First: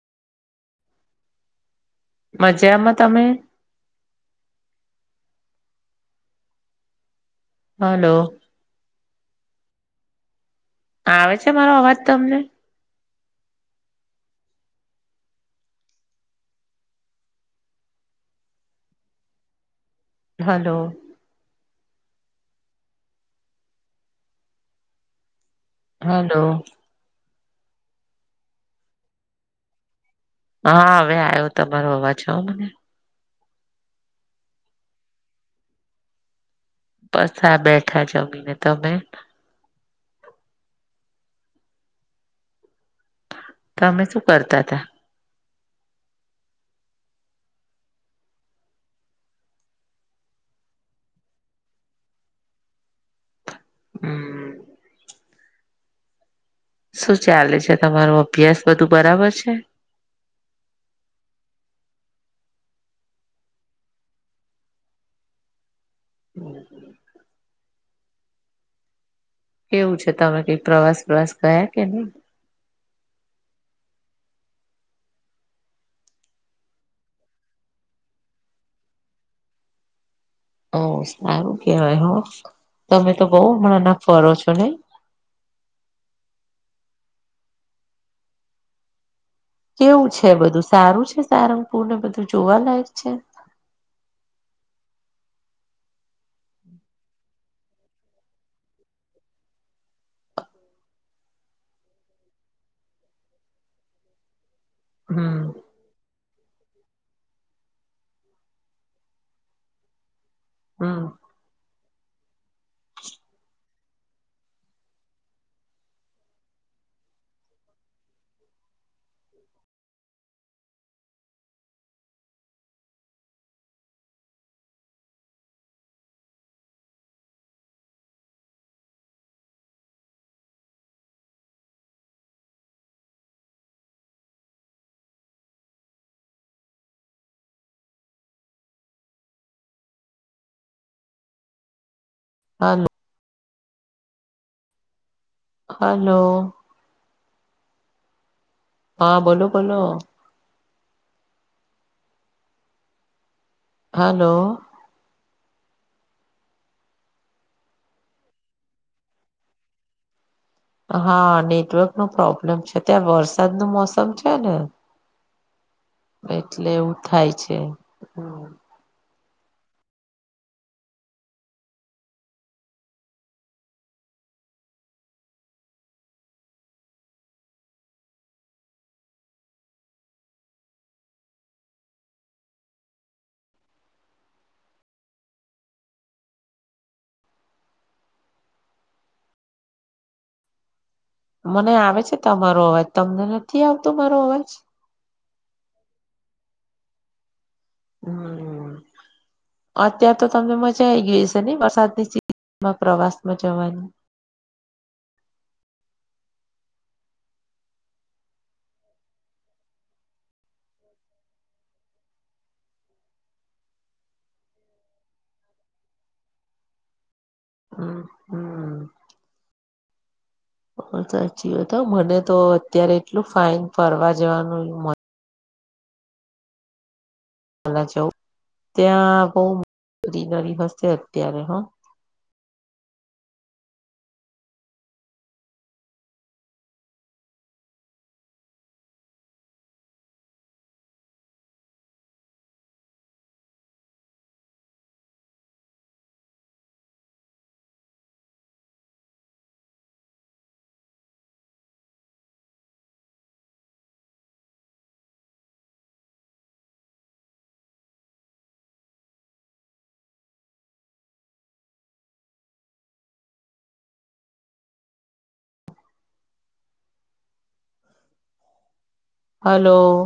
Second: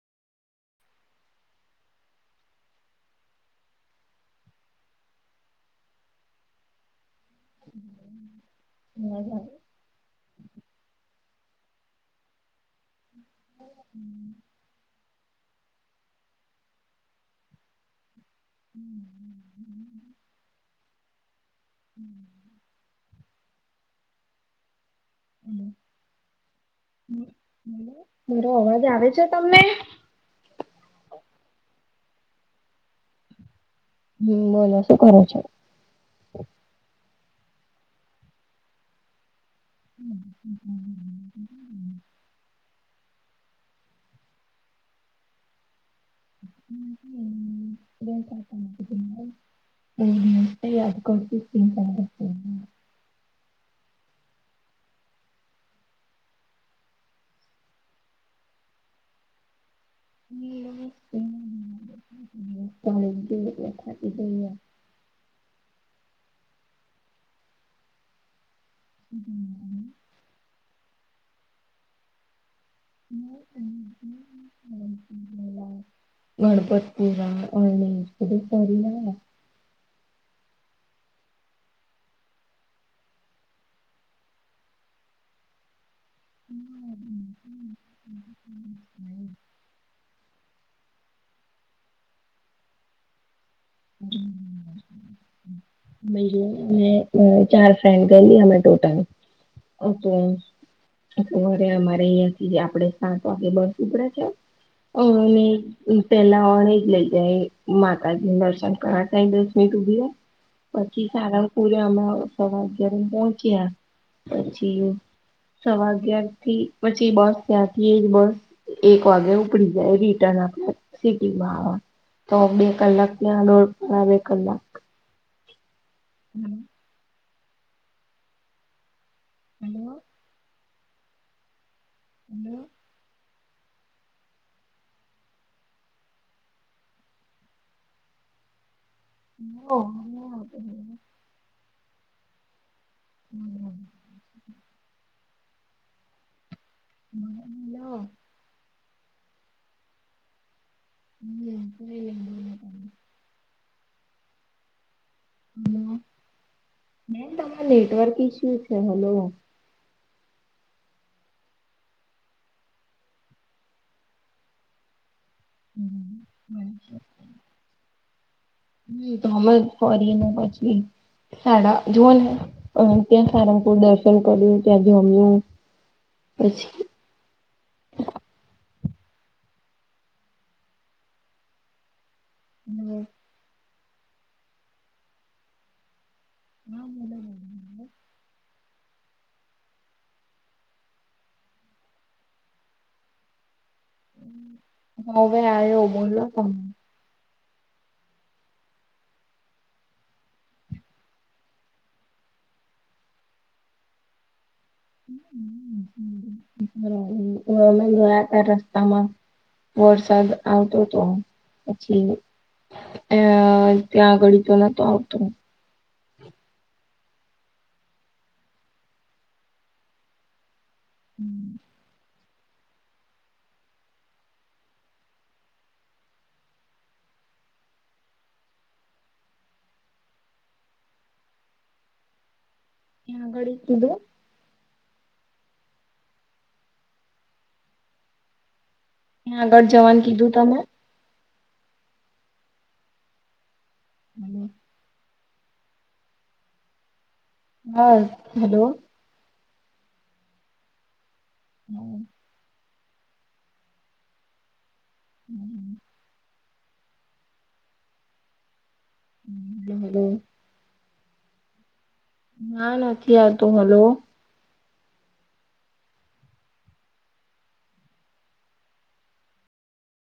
મજામાં તમે? હલો. હમ્મ. આવે છે મારો અવાજ તો તમને? હમ્મ. હમ્મ હ. હલો. હમ્મ. હમ્મ. હલો. મારો અવાજ આવે છે તમને હા હવે આવ્યો તમારો અવાજ હા મને હમ્મ બોલો શું કરો છો? બસ આ બેઠા જમીને તમે? [inaudible] તમે શું કરતા તા? [inaudible] અયાદ કરતી તી તમને હમ્મ. શું ચાલે છે તમારો અભ્યાસ બધું બરાબર છે. [unintelligible] [inaudible] [inaudible] કેવું છે તમે પ્રવાસ પ્રવાસ ગયા કે નહી? [inaudible] ગણપતપુરા અરણશ બધે ફરી ને આયા ઓ સારું કેવાય હો તમે તો બહુ હમણાં ના ફરો છો નઈ? [unintelligible] કેવું છે બધું સારું છે સારંગપુર ને બધું જોવાલાયક છે? [inaudible] અમે ચાર ફ્રેન્ડ ગયેલી અમે ટોટલ અ તો રે અમારે અહિયાં થી આપડે સાત વાગે બસ ઉપડ્યા છે. અ અને હમ પેલા ઓનેજ લઈ જાય માતાજી નું દર્શન ઘણા ટાઈમ બસ ઊભી રે હમ પછી પૂરમાં સવા અગયારે કોણ છે પછી સવા અગિયાર થી પછી બસ ત્યાંથી એજ બસ એક વાગે ઉપડી જાય રિટર્ન આપ સિટીમાં તો બે કલાક ત્યાં દોડ પોણા બે કલાક [inaudible] હલો. હલો. હ. હા [inaudible] હલો. લો હા બોલો બોલો [inaudible] હલો. હલો બેન તમારૂ નેટવર્ક ઇસ્યુ છે હલો. હા નેટવર્ક નું પ્રોબ્લેમ છે ત્યાં વરસાદ નું મોસમ છે ને એટલે એવું થાય છે હા. તમે જ ફરી ને પછી સાડા જુઓ ને અમે ત્યાં સારંગપુર દર્શન કર્યું ત્યાં જમ્યું પછી. હમ્મ. [inaudible] મને આવે છે તમારો અવાજ. તમને નથી આવતો મારો અવાજ? હવે આયો બોલો [unintelligible] હમ્મ. અત્યારે તો તમને મજા આઈ ગઈ હયશે ન‌ઈ વરસાદની [inaudible] માં પ્રવાસમાં જવાની. હમ્મ... અમે ગયા હતા રસ્તામાં. વરસાદ આવતોતો પછી અહ ત્યાં અગાળી તો નતો આવતો. હમ્મ-હમ્મ. સાચી વાત હો. મને તો અત્યારે એટલું ફાઇન ફરવા જવાનું મન ફરવા જવું. ત્યાં બહુ ગ્રીનરી હશે અત્યારે હ. મેં આગડી [unintelligible] ક્યાં આગળ જવાનું કીધું તમે? [inaudible] હા હલો. ના હમ્મ. [inaudible] ના નથી આવતો હલો. હલો.